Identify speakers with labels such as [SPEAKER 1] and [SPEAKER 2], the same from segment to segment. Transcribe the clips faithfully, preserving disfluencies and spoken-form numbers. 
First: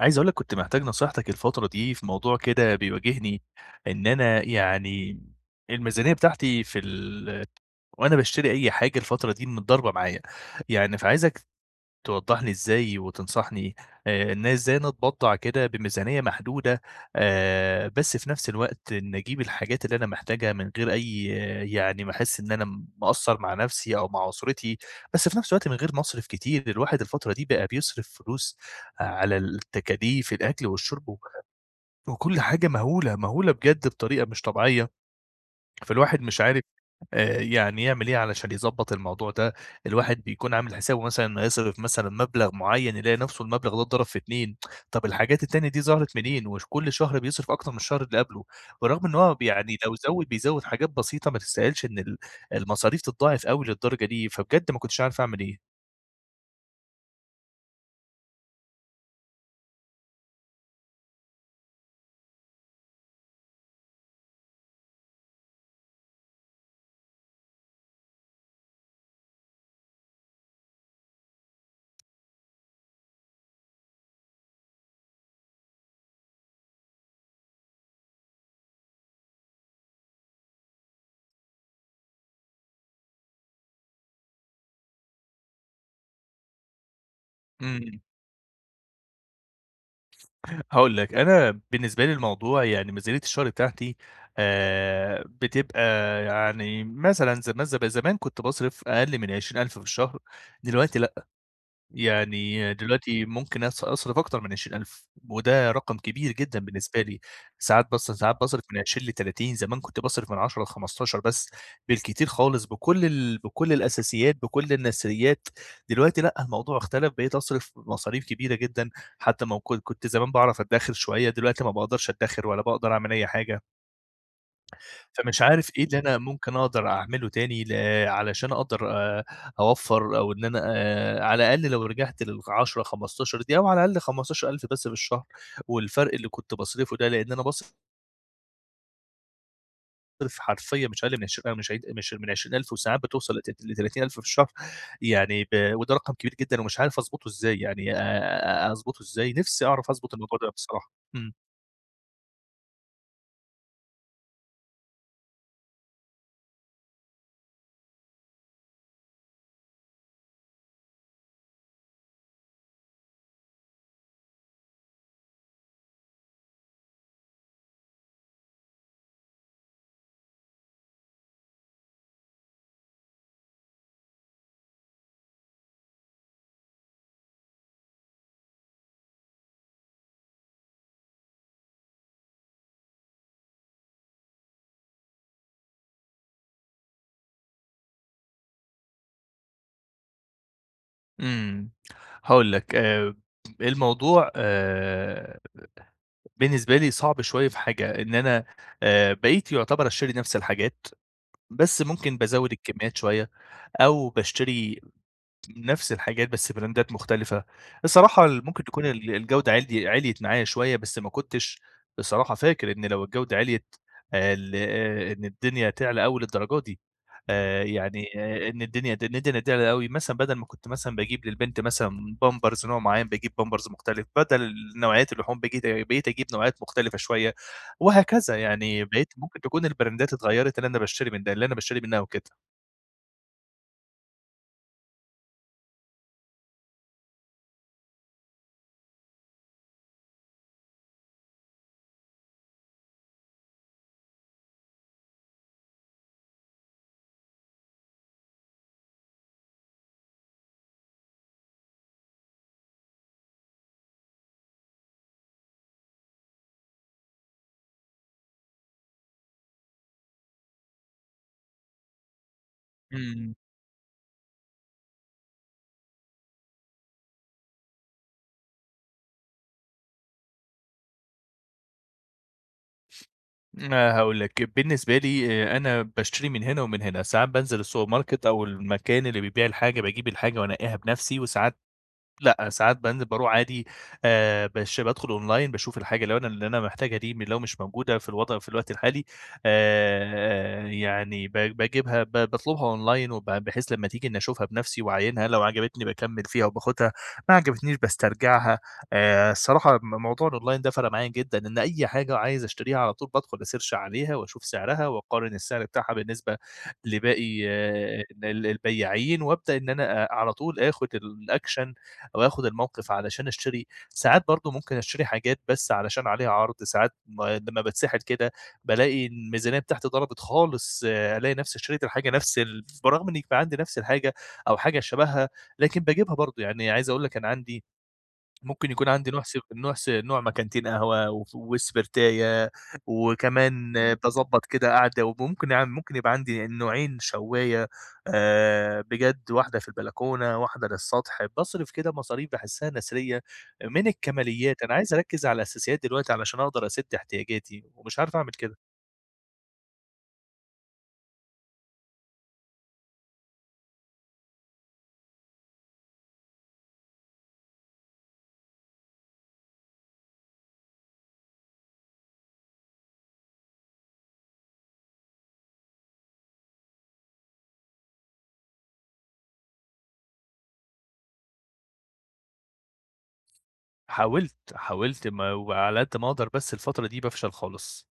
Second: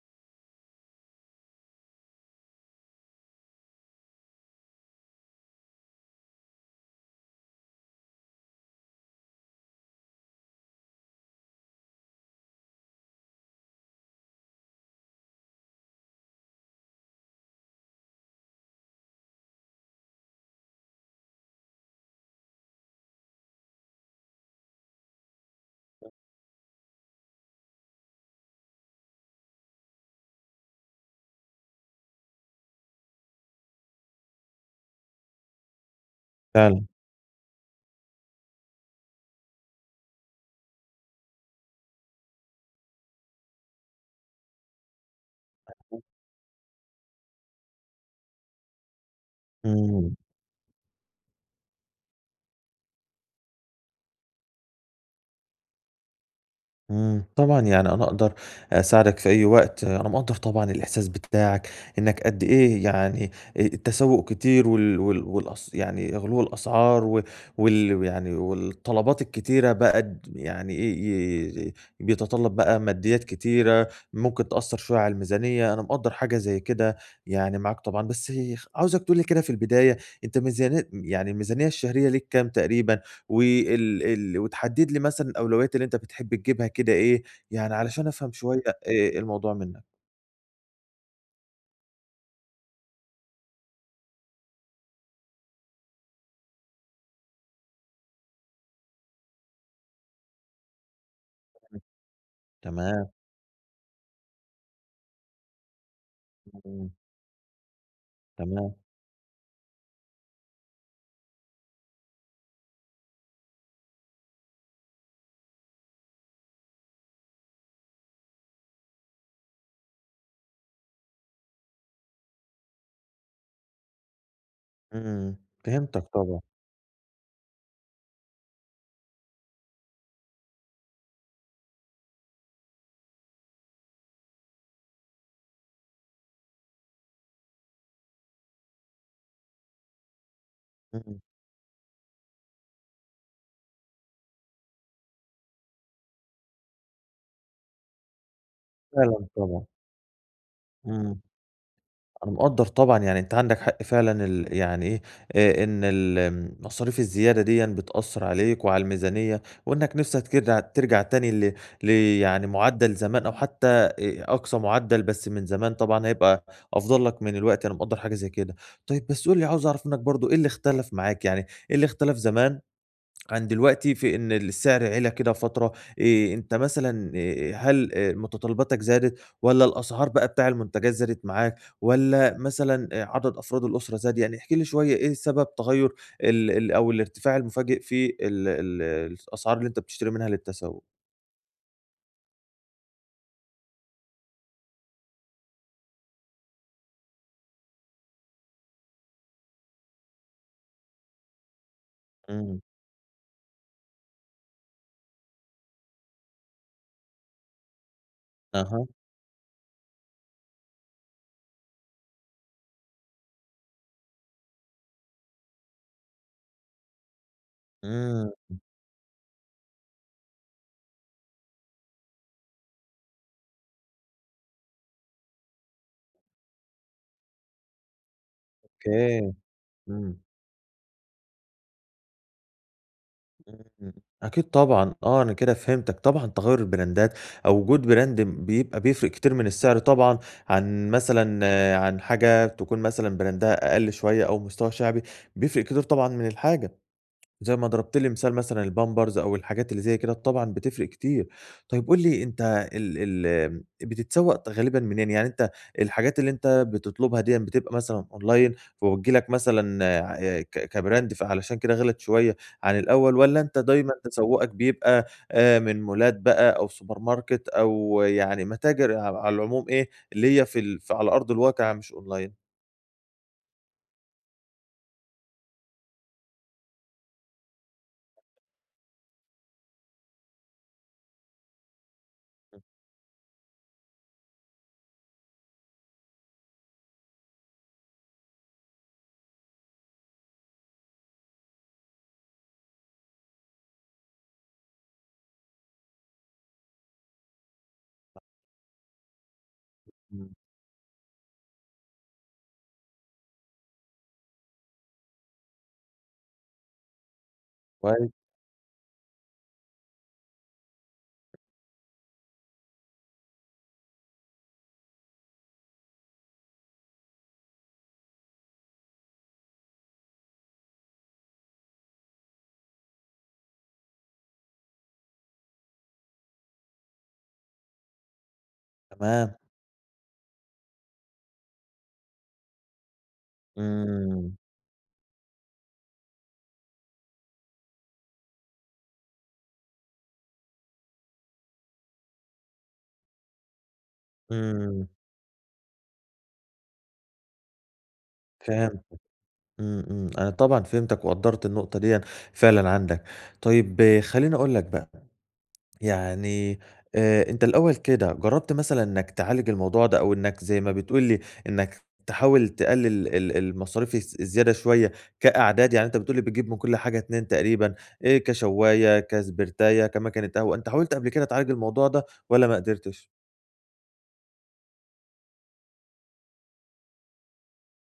[SPEAKER 1] عايز أقول لك كنت محتاج نصيحتك الفترة دي في موضوع كده بيواجهني، إن أنا يعني الميزانية بتاعتي في ال وأنا باشتري أي حاجة الفترة دي متضاربة معايا، يعني فعايزك توضّح لي إزاي وتنصحني آآ، إن أنا إزاي أنا أتبضّع كده بميزانية محدودة آآ، بس في نفس الوقت إني أجيب الحاجات اللي أنا محتاجها من غير أي يعني ما أحس إن أنا مقصّر مع نَفسي أو مع أسرتي، بس في نفس الوقت من غير ما اصرف كتير، الواحد الفترة دي بقى بيصرف فلوس على التكاليف الأكْل والشرب و وكُلّ حاجة مهولة، مهولة بجد بطريقة مش طبيعية، فالواحد مش عارف
[SPEAKER 2] فعلًا.
[SPEAKER 1] آآ، يعني يعمل إيه علشان يضبّط الموضوع ده، الواحد بيكون عامل حسابه مثلًا هيصرف مثلًا مبلغ معيّن يلاقي نفسه المبلغ ده اتضرب في اتنين، طب الحاجات التانية دي
[SPEAKER 2] [unintelligible]
[SPEAKER 1] ظهرت منين؟ وش كُلّ شهر بيصرف أكتر من الشهر اللي قبله، برغم إن هو ب يعني لو
[SPEAKER 2] امم.
[SPEAKER 1] زوّد بيزوّد حاجات بسيطة ما تستهالش إن ال المصاريف تتضاعف أوي للدرجة دي، فبجد ما كنتش عارف أعمل إيه.
[SPEAKER 2] امم، طبعًا يعني أنا أقدر أساعدك في أي وقت، أنا مقدّر طبعًا الإحساس ب بتاعك إنك قدّ إيه يعني آآ، التسوق كتير وال وال والأس يعني غُلُو الأسعار و وال ويعني والطلبات الكتيرة بقى د يعني ي ي ي بيتطلب بقى ماديات كتيرة ممكن تأثر شوية على الميزانية، أنا مقدّر حاجة زي كده يعني معاك طبعًا، بس يخ عاوزك تقول لي كده في البداية أنت ميزاني يعني الميزانية الشهرية ليك كام تقريبًا؟ وال ال وتحدد لي مثلًا الأولويات اللي أنت بتحب تجيبها كده إيه، يعني
[SPEAKER 1] امم.
[SPEAKER 2] علشان أفهم شوية آآ، إيه الموضوع منّك.
[SPEAKER 1] هاقول لك، أنا بالنسبة لي الموضوع يعني ميزانية الشهر بتاعتي آآ، بتبقى يعني مثلًا زم ز زمان كنت باصرف أقل من عشرين ألف في الشهر، دلوقتي لأ،
[SPEAKER 2] [unintelligible]
[SPEAKER 1] يعني
[SPEAKER 2] تمام.
[SPEAKER 1] دلوقتي ممكن أص أصرف أكتر من عشرين ألف، وده رقم كبير جدًا
[SPEAKER 2] [unintelligible]
[SPEAKER 1] بالنسبة لي، ساعات باص ساعات باصرف
[SPEAKER 2] تمام.
[SPEAKER 1] من عشرين لتلاتين، زمان كنت باصرف من عشرة لخمستاشر بس بالكتير خالص بكُلّ ال بكُلّ الأساسيات، بكُلّ النثريات، دلوقتي لأ، الموضوع اختلف، بقيت أصرف مصاريف كبيرة جدًا، حتى ما وك كنت زمان باعرف أدّخر شوية، دلوقتي ما باقدرش أدّخر ولا باقدر أعمل أي حاجة.
[SPEAKER 2] إمم،
[SPEAKER 1] فمش عارف إيه اللي
[SPEAKER 2] فهمتك
[SPEAKER 1] أنا
[SPEAKER 2] طبعًا.
[SPEAKER 1] ممكن أقدر أعمله تاني ل علشان أقدر آآ، أوفّر، أو إن أنا آآ، على الأقل لو رجعت للعشرة خمستاشر دي، أو على الأقل خمستاشر ألف بس في الشهر، والفرق اللي كنت باصرفه ده لأن أنا باص رف حرفيًا مش
[SPEAKER 2] إمم.
[SPEAKER 1] أقل عشر مش ع مش من عشرين ألف، وساعات بتوصل لت لتلاتين ألف في الشهر، يعني ب وده رقم كبير جدًا، ومش عارف أضبطه إزاي يعني آآ، أضبطه
[SPEAKER 2] فعلًا
[SPEAKER 1] إزاي، نفسي
[SPEAKER 2] طبعًا.
[SPEAKER 1] أعرف أضبط الموضوع ده بصراحة،
[SPEAKER 2] إمم،
[SPEAKER 1] إمم.
[SPEAKER 2] أنا مقدّر طبعًا يعني أنت عندك حق فعلًا، ال يعني إيه، آآ، إن ال امم، المصاريف الزيادة ديًّا بتأثر عليك وعلى الميزانية، وإنك نِفسك كده ترجع تاني ل ل يعني معدل زمان أو حتى أ أقصى معدل بس من زمان طبعًا هيبقى أفضل لك من دلوقتي، أنا مقدر حاجة زي كده، طيب بس قُل لي عاوز أعرف منك برضو إيه اللي اختلف معاك يعني، إيه اللي اختلف زمان عن دلوقتي في إن السعر عِلَى كده فترة، آآ، أنت مثلًا آآ، هل متطلباتك زادت، والّا الأسعار بقى بتاع المنتجات زادت معاك، والّا مثلًا عدد أفراد الأسرة زاد؟ يعني احكِ لي شوية إيه سبب تغير ال ال أو الارتفاع المفاجئ في ال الس الأسعار اللي أنت بتشتري منها للتسوق؟
[SPEAKER 1] إمم. هاقول لك، آآ الموضوع آآ بالنسبة لي صعب شويّة في حاجة إن أنا آآ، بقيت يُعتبر أشتري نفْس الحاجات بس ممكن بازوّد
[SPEAKER 2] إمم.
[SPEAKER 1] الكميّات شويّة أو باشتري نفْس الحاجات بس براندات مختلِفة. الصراحة اللي ممكن تكون
[SPEAKER 2] أها.
[SPEAKER 1] ال الجودة عِلي عِلْيت معايا شويّة بس ما كنتش بصراحة فاكر إن لو الجودة عِلْيت ال أ إن الدنيا تعلى أوي الدرجات دي، آآ، يعني، آآ،
[SPEAKER 2] إمم.
[SPEAKER 1] إن الدنيا د ند نديها أوي مثلًا بدَل ما كنت مثلًا باجيب للبنت مثلًا بامبرز نوع مُعيّن باجيب بامبرز مختلف، بدل نوعيّات اللحوم بجيت بقيت اجيب نوعيّات مختلفة شويّة، وهكذا يعني بقيت
[SPEAKER 2] أوكي.
[SPEAKER 1] ممكن تكون البراندات
[SPEAKER 2] إمم.
[SPEAKER 1] اتغيّرِت اللي أنا باشتري من ده اللي أنا باشتري منها وكده.
[SPEAKER 2] إمم. أكيد طبعًا. آه، أنا كده فهمتك طبعًا تَغيُّر البراندات أو وجود براند م بيبقى بيفرِق كتير من السِّعر طبعًا عن مثلًا، عن حاجة تكون مثلًا براندها أقل شويّة أو مستواها شعبي بيفرِق كتير طبعًا من الحاجة. زي ما ضربْت لي مثال مثلًا البامبرز أو الحاجات اللي زي كده طبعًا بتفرِق كتير. طيب قُل لي أنت ال ال آمم، بتتسوّق غالبًا منين، يعني أنت الحاجات اللي أنت بتطلُبها ديًّا بتبقى مثلًا أونلاين وبتيجي لك مثلًا عأي ك كبراند فعلشان كده غِلَت شويّة عن الأول
[SPEAKER 1] إمم.
[SPEAKER 2] والّا أنت دايمًا تسوّقك بيبقى أ من مولات بقى أو سوبر ماركت أو يعني متاجر ع على العموم إيه اللي هي في ال على أرض الواقع مش أونلاين؟
[SPEAKER 1] ما هاقول لك، بالنسبة لي أنا باشتري من هنا ومن هنا، ساعات بانزل السوبر ماركت أو المكان اللي بيبيع الحاجة، باجيب الحاجة وأنقّيها بنَفسي، وساعات لأ،
[SPEAKER 2] إمم.
[SPEAKER 1] ساعات بانزل بارُوح عادي آآ، بش بادخل أونلاين باشوف الحاجة لو أنا اللي أنا محتاجها دي م لو مش موجودة في الوضع في الوقت الحالي آآ، يعني ب باجيبها ب باطلبها أونلاين وب بحيث لمّا تيجي إني أشوفها بنَفسي واعاينها، لو عجبتني باكمّل فيها وباخدها، ما عجبتنيش
[SPEAKER 2] [unintelligible]
[SPEAKER 1] باسترجعها، آآ، الصراحة م موضوع
[SPEAKER 2] إمم.
[SPEAKER 1] الأونلاين ده فرق معايا جدًا إن أي حاجة عايز أشتريها على طول بادخل أسيرش عليها واشوف سعرها، واقارن السعر بتاعها بالنسبة لباقي آآ،
[SPEAKER 2] [unintelligible]
[SPEAKER 1] ال البياعين، وابدأ إن أنا آآ، على طول آخد الأكشن أو آخد الموقف علشان أشتري، ساعات برضو ممكن أشتري حاجات بس علشان عليها عرض، ساعات م لمّا باتسحل كده بالاقي الميزانية بتاعتي ضربت خالص، ألاقي نفس اشتريت الحاجة نفس ال برغم إن بيبقى عندي نفس الحاجة أو حاجة شبهها، لكن باجيبها برضو، يعني عايز أقول لك أنا عندي ممكن يكون عندي نوع س
[SPEAKER 2] تمام.
[SPEAKER 1] نوع س نوع مكنتين قهوة و وسبرتاية، وكمان
[SPEAKER 2] إمم.
[SPEAKER 1] باضبّط كده قعدة، وممكن يع ممكن يبقى عندي نوعين شوّاية آآ، بجد واحدة في البلكونة واحدة للسطح، باصرف كده مصاريف باحسها نثرية من الكماليات، أنا
[SPEAKER 2] إمم.
[SPEAKER 1] عايز أركز على الأساسيات دلوقتي علشان أقدر أسد احتياجاتي ومش عارف أعمل كده.
[SPEAKER 2] فهمتك، إمم إمم، أنا طبعًا فهمتك وقدّرت النقطة ديًّا فعلًا عندك، طيب خليني أقول لك بقى، يعني آآ، أنت الأول كده جربت مثلًا إنك تعالج الموضوع ده أو إنك زي ما بتقول لي إنك تحاول تقلل ال المصاريف الز الزيادة شوية كأعداد، يعني أنت بتقول لي بتجيب من كُلّ حاجة اتنين تقريبًا، آآ، كشواية، كسبرتاية، كمكنة قهوة، أنت حاولت قبل كده تعالج الموضوع ده، والّا ما قدرتش؟
[SPEAKER 1] حاولت، حاولت ما وعلى قدّ ما أقدر، بس الفترة دي بافشل خالص،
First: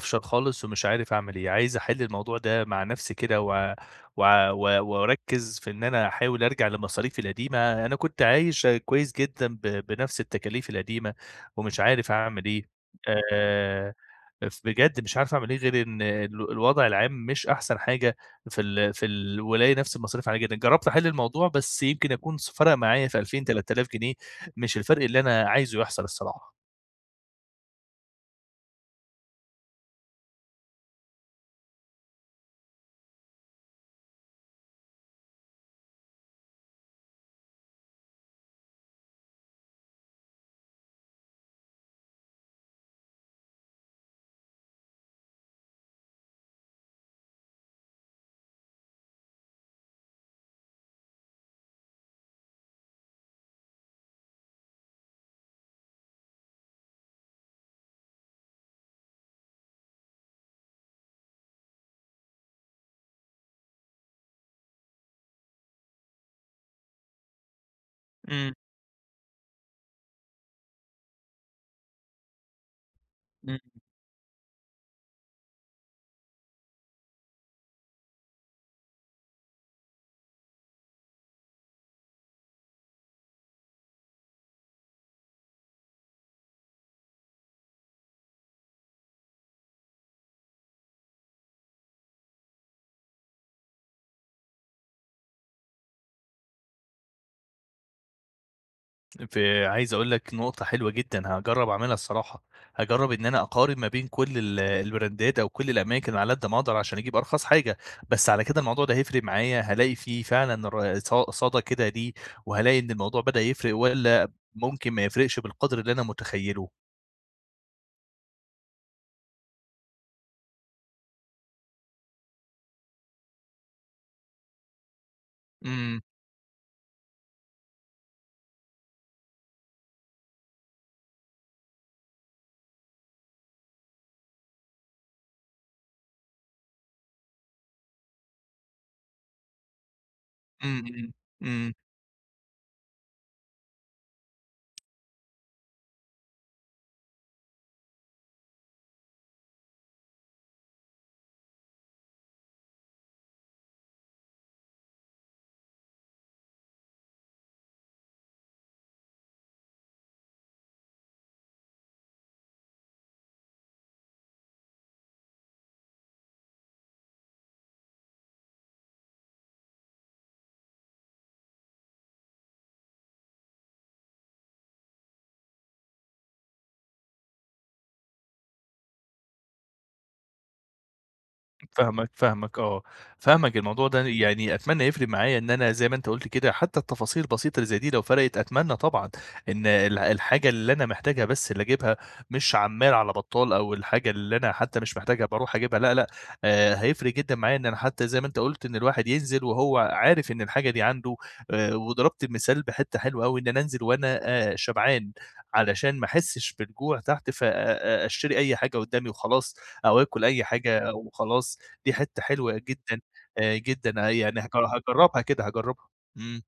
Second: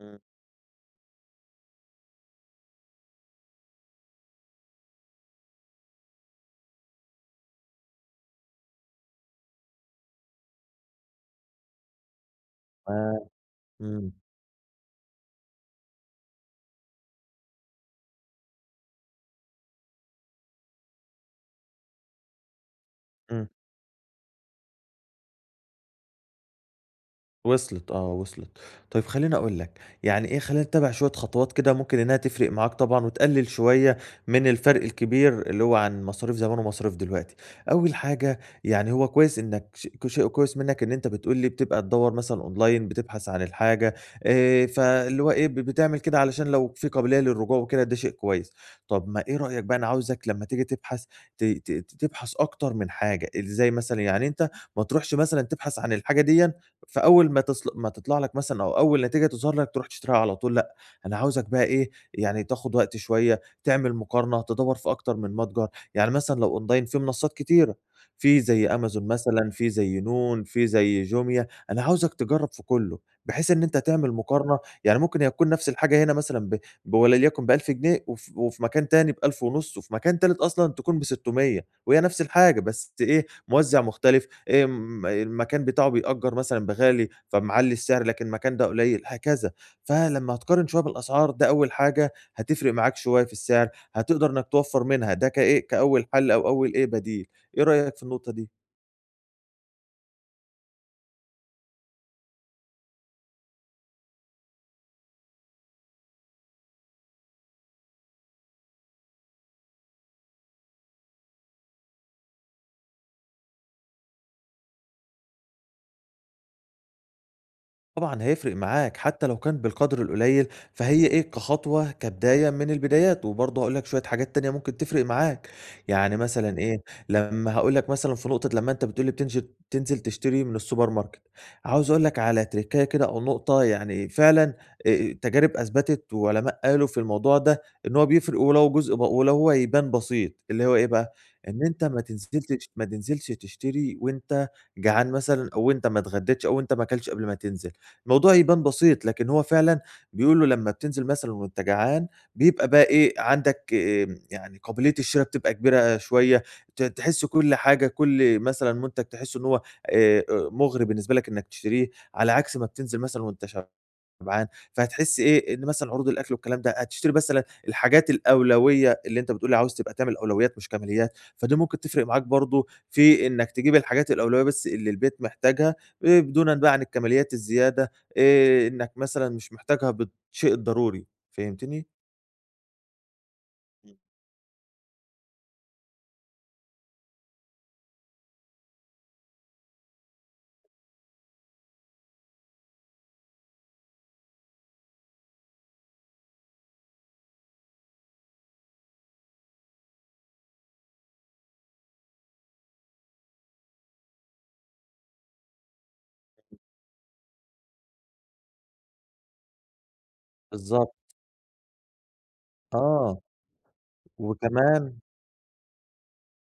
[SPEAKER 2] إمم.
[SPEAKER 1] خالص، ومش عارف أعمل إيه، عايز أحل الموضوع ده مع نفسي كده و و و وأركز في إن أنا أحاول أرجع لمصاريفي القديمة، أنا كنت عايش آآ كويس جدًا ب بنفس التكاليف القديمة ومش عارف أعمل إيه
[SPEAKER 2] آه،
[SPEAKER 1] آآ،
[SPEAKER 2] إمم.
[SPEAKER 1] ف بجد مش عارف أعمل إيه، غير إن ال الوضع العام مش أحسن حاجة في ال في الولاية، نفس المصاريف عالية جدا، جربت أحل الموضوع بس يمكن أكون س فرق معايا في ألفين
[SPEAKER 2] إمم.
[SPEAKER 1] تلات آلاف جنيه، مش الفرق اللي أنا عايزه يحصل الصراحة.
[SPEAKER 2] وصلِت آه وصلِت، طيب خليني أقول لك، يعني إيه خلينا نتّبِع شوية خطوات كده ممكن إنها تفرق معاك طبعًا وتقلل شوية من الفرق الكبير اللي هو عن مصاريف زمان ومصاريف دلوقتي، أول حاجة يعني هو كويس إنك ش كشيء كويس منك إن أنت بتقول لي بتبقى تدّور مثلًا أونلاين بتبحث عن الحاجة آآ، فاللي هو إيه ب بتعمل كده علشان لو في قابلية للرجوع وكده ده شيء كويس، طب ما إيه رأيك بقى أنا عاوزك لمّا تيجي تبحث، ت ت تبحث أكتر من حاجة، إزاي مثلًا؟ يعني أنت ما تروحش مثلًا تبحث عن الحاجة ديًّا فأول ما تصل ما تطلع لك مثلًا أو أول نتيجة تظهر لك ترُوح تشتريها على طول، لأ، أنا عاوزك بقى إيه يعني تاخد وقت شوية، تعمل مقارنة، تدوّر في أكتر من متجر، يعني مثلًا لو أونلاين في منصات كتيرة، في
[SPEAKER 1] امم.
[SPEAKER 2] زي أمازون مثلًا في زي نون في زي جوميا، أنا عاوزك تجرب في كلّه، بحيث
[SPEAKER 1] امم.
[SPEAKER 2] إن أنت تعمل مقارنة، يعني ممكن هي تكون نفس الحاجة هنا مثلًا ب بولليكُن بألف جنيه وف وفي مكان تاني بألف ونُص وفي مكان تالت أصلًا تكون بستمِيَّة وهي نفس الحاجة بس إيه موزِّع مختلف، إمم، المكان بتاعه بيأجر مثلًا بغالي فمعلّي السعر لكن مكان ده قليل هكذا، فلمّا هتقارن شوية بالأسعار ده أول حاجة هتفرق معاك شوية في السعر، هتقدر إنك توفر منها، ده كإيه، كأول حل أو أول إيه بديل، إيه رأيك في النقطة دي؟
[SPEAKER 1] فعايز أقول لك نقطة حلوة جدًا، هاجرب أعملها الصراحة، هاجرب إن أنا أقارن ما بين كل ال البراندات أو كل الأماكن على قد ما أقدر؛ عشان أجيب أرخص حاجة، بس على كده الموضوع ده هيفرِق معايا، هالاقي فيه فعلًا ر ص صدى كده ليه، وهالاقي إن الموضوع بدأ يفرِق والّا ممكن ما يفرِقش بالقدْر اللي أنا متخيله؟
[SPEAKER 2] طبعًا هيفرِق معاك، حتى لو كان بالقدْر القليل، فهي إيه كخطوة، كبداية من البدايات، وبرضو هاقول لك شوية حاجات تانية ممكن تفرِق معاك،
[SPEAKER 1] إمم.
[SPEAKER 2] يعني مثلًا إيه، لما هاقول لك مثلًا في نقطة لما أنت بتقول لي بتنجل تنزل تشتري من السوبر ماركت عاوز أقول لك على تِركَّاية كده أو نقطة يعني فعلًا، آآ، التجارب أثبتت وعلماء قالوا في الموضوع ده، إن هو بيفرِق ولو جزء ب ولو هو يبان بسيط، اللي هو
[SPEAKER 1] إمم
[SPEAKER 2] إيه
[SPEAKER 1] إمم.
[SPEAKER 2] بقى؟ إن
[SPEAKER 1] إمم.
[SPEAKER 2] أنت ما تنزلتش ما تنزلش تشتري وأنت جعان مثلًا أو أنت ما اتغديتش أو أنت ما اكلتش قبل ما تنزل، موضوع يبان بسيط، لكن هو فعلًا بيقولوا لما بتنزل مثلًا وأنت جعان بيبقى بقي إيه، عندك، آآ، يعني قابلية الشرا بتبقى كبيرة شوية، ت تحس كل حاجة، كل مثلًا منتج تحسه إن هو، آآ، أُ مُغري بالنسبة لك إنك تشتريه، على عكس ما بتنزل مثلًا وأنت شبعان، فهتحس إيه، إن مثلًا عروض الأكل والكلام ده، هتشتري مثلًا الحاجات الأولوية، اللي أنت بتقول لي عاوز تبقى تعمل الأولويات مش كماليات، فدي ممكن تفرِق معاك برضو، في إنك تجيب الحاجات الأولوية بس اللي البيت محتاجها، آآ، دونًا بقى عن الكماليات الزيادة، آآ، إنك مثلًا مش محتاجها ب بالشيء الضروري. فهمتني؟
[SPEAKER 1] فاهمك، فاهمك آه. فاهمك، الموضوع
[SPEAKER 2] [unintelligible]
[SPEAKER 1] ده يعني أتمنى يفرِق معايا، إن أنا زي ما أنت قلت كده، حتى التفاصيل البسيطة اللي زي دي، لو فرِقت أتمنى طبعًا إن ال الحاجة اللي أنا محتاجها بس اللي أجيبها، مش عمّال على بطّال، أو الحاجة اللي أنا حتى مش محتاجها بارُوح أجيبها، لأ لأ، آآ، هيفرِق جدًا معايا إن أنا- حتى زي ما أنت قُلت- إن الواحد ينزِل وهو عارف إن الحاجة دي عنده، وضربت المثال بحتّة حلوة أوي، إن أنا أنزل وأنا شبعان؛ علشان ما أحسش بالجوع تحت ف أ أ أشتري أي حاجة قدامي وخلاص، أو آكل أي حاجة
[SPEAKER 2] بالضبط.
[SPEAKER 1] وخلاص، دي حتّة حلوة جدًا،
[SPEAKER 2] آه،
[SPEAKER 1] جدًا، يعني هاج
[SPEAKER 2] وكمان
[SPEAKER 1] هاجربها كده، هاجربها، إمم.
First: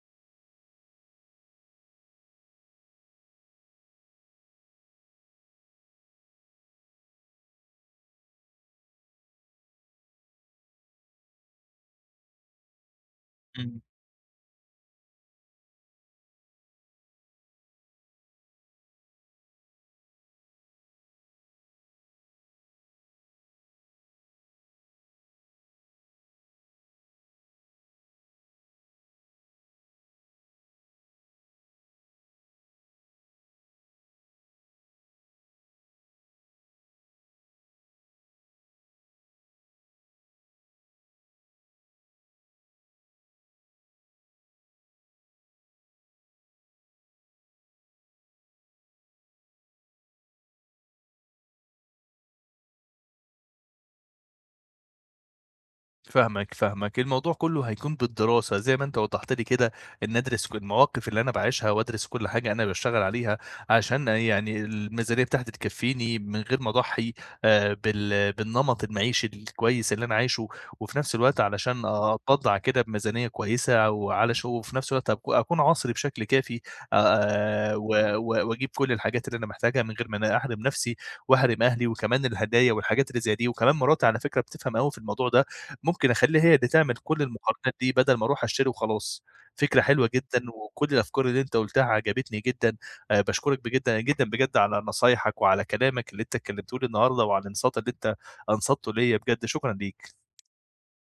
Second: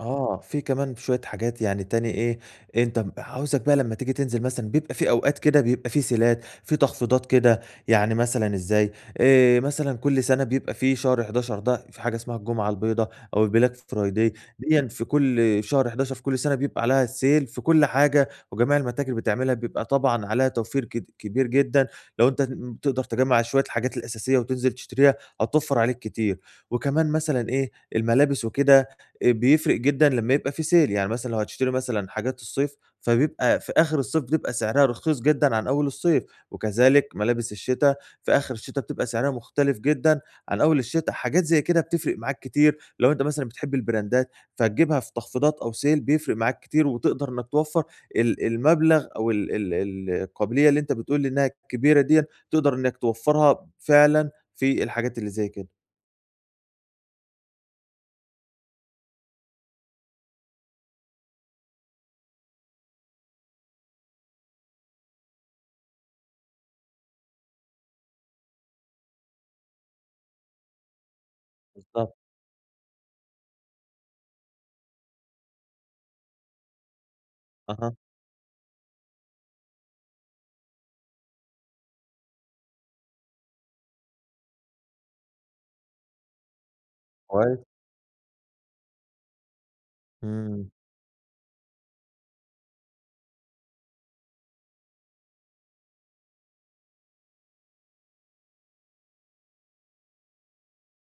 [SPEAKER 2] آه، في كمان شوية حاجات يعني تاني إيه، أنت م عاوزك بقى لمّا تيجي تنزل مثلًا بيبقى في أوقات كده بيبقى في سيلات في تخفيضات كده، يعني مثلًا إزاي آآ، مثلًا كُلّ سنة بيبقى في شهر حداشر ده في حاجة اسمها الجمعة البيضا أو البلاك
[SPEAKER 1] إمم.
[SPEAKER 2] فرايدي ديًّا في كُلّ في شهر حداشر في كُلّ سنة بيبقى عليها sale في كُلّ حاجة وجميع المتاجر بتعملها، بيبقى طبعًا عليها توفير كد كبير جدًا، لو أنت ن بتقدر تجّمع شوية الحاجات الأساسية وتنزل تشتريها هتوفر عليك كتير، وكمان مثلًا إيه، الملابس وكده آآ بيفرق جدًا لمّا يبقى في sale، يعني مثلًا لو هتشتري مثلًا حاجات الصيف فبيبقى في آخر الصيف، بتبقى سعرها رخيص جدًا عن أول الصيف، وكذلك ملابس الشتا في آخر الشتا بتبقى سعرها مختلف جدًا عن أول الشتا، حاجات زي كده بتفرق معاك كتير، لو أنت مثلًا بتحب البراندات فتجيبها في تخفيضات أو sale بيفرق معاك كتير، وتقدر إنك توفر ال المبلغ أو ال ال القابلية اللي أنت بتقول لي إنها كبيرة ديًّا تقدر إنك توفّرها فعلًا في الحاجات اللي زي كده.
[SPEAKER 1] فاهمك فاهمك، الموضوع كلّه هيكون بالدراسة زي ما أنت وضحت لي كده، إني ادرس ق المواقف اللي أنا باعيشها وادرس كُلّ حاجة أنا باشتغل عليها، عشان يعني الميزانية بتاعتي تكفيني من غير ما اضحّي آآ بال بالنمط المعيشي الكويس اللي أنا عايشه، وفي نفس الوقت علشان
[SPEAKER 2] بالضبط.
[SPEAKER 1] أتبضّع كده بميزانية كويسة وعلى شو وفي نفس الوقت أك أكون عصري بشكل كافي، آآ، و
[SPEAKER 2] أها.
[SPEAKER 1] و وأجيب كُلّ الحاجات اللي أنا محتاجها من غير ما أنا أحرِم نفسي واحرِم أهلي، وكمان الهدايا والحاجات اللي زي دي، وكمان مراتي على فكرة بتفهم أوي في الموضوع ده، ممكن أخلّيها هي اللي تعمل كُلّ
[SPEAKER 2] كويس.
[SPEAKER 1] المقارنات دي بدل ما أرُوح أشتري وخلاص، فكرة حلوة جدًا،
[SPEAKER 2] إمم.
[SPEAKER 1] وكُلّ الأفكار اللي أنت قلتها عجبتني جدًا، آآ، باشكرك بجِد جدًا بجد على نصايحك وعلى كلامك اللي أنت اتكلمته لي النهارده وعلى الإنصات اللي أنت أنصتّه ليَّ، بجد شكرًا ليك.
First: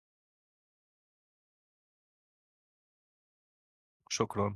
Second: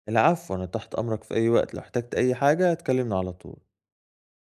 [SPEAKER 2] العفو، أنا تحت أمرك في أي وقت، لو احتجت أي حاجة تكلمني على طول.
[SPEAKER 1] شكرًا.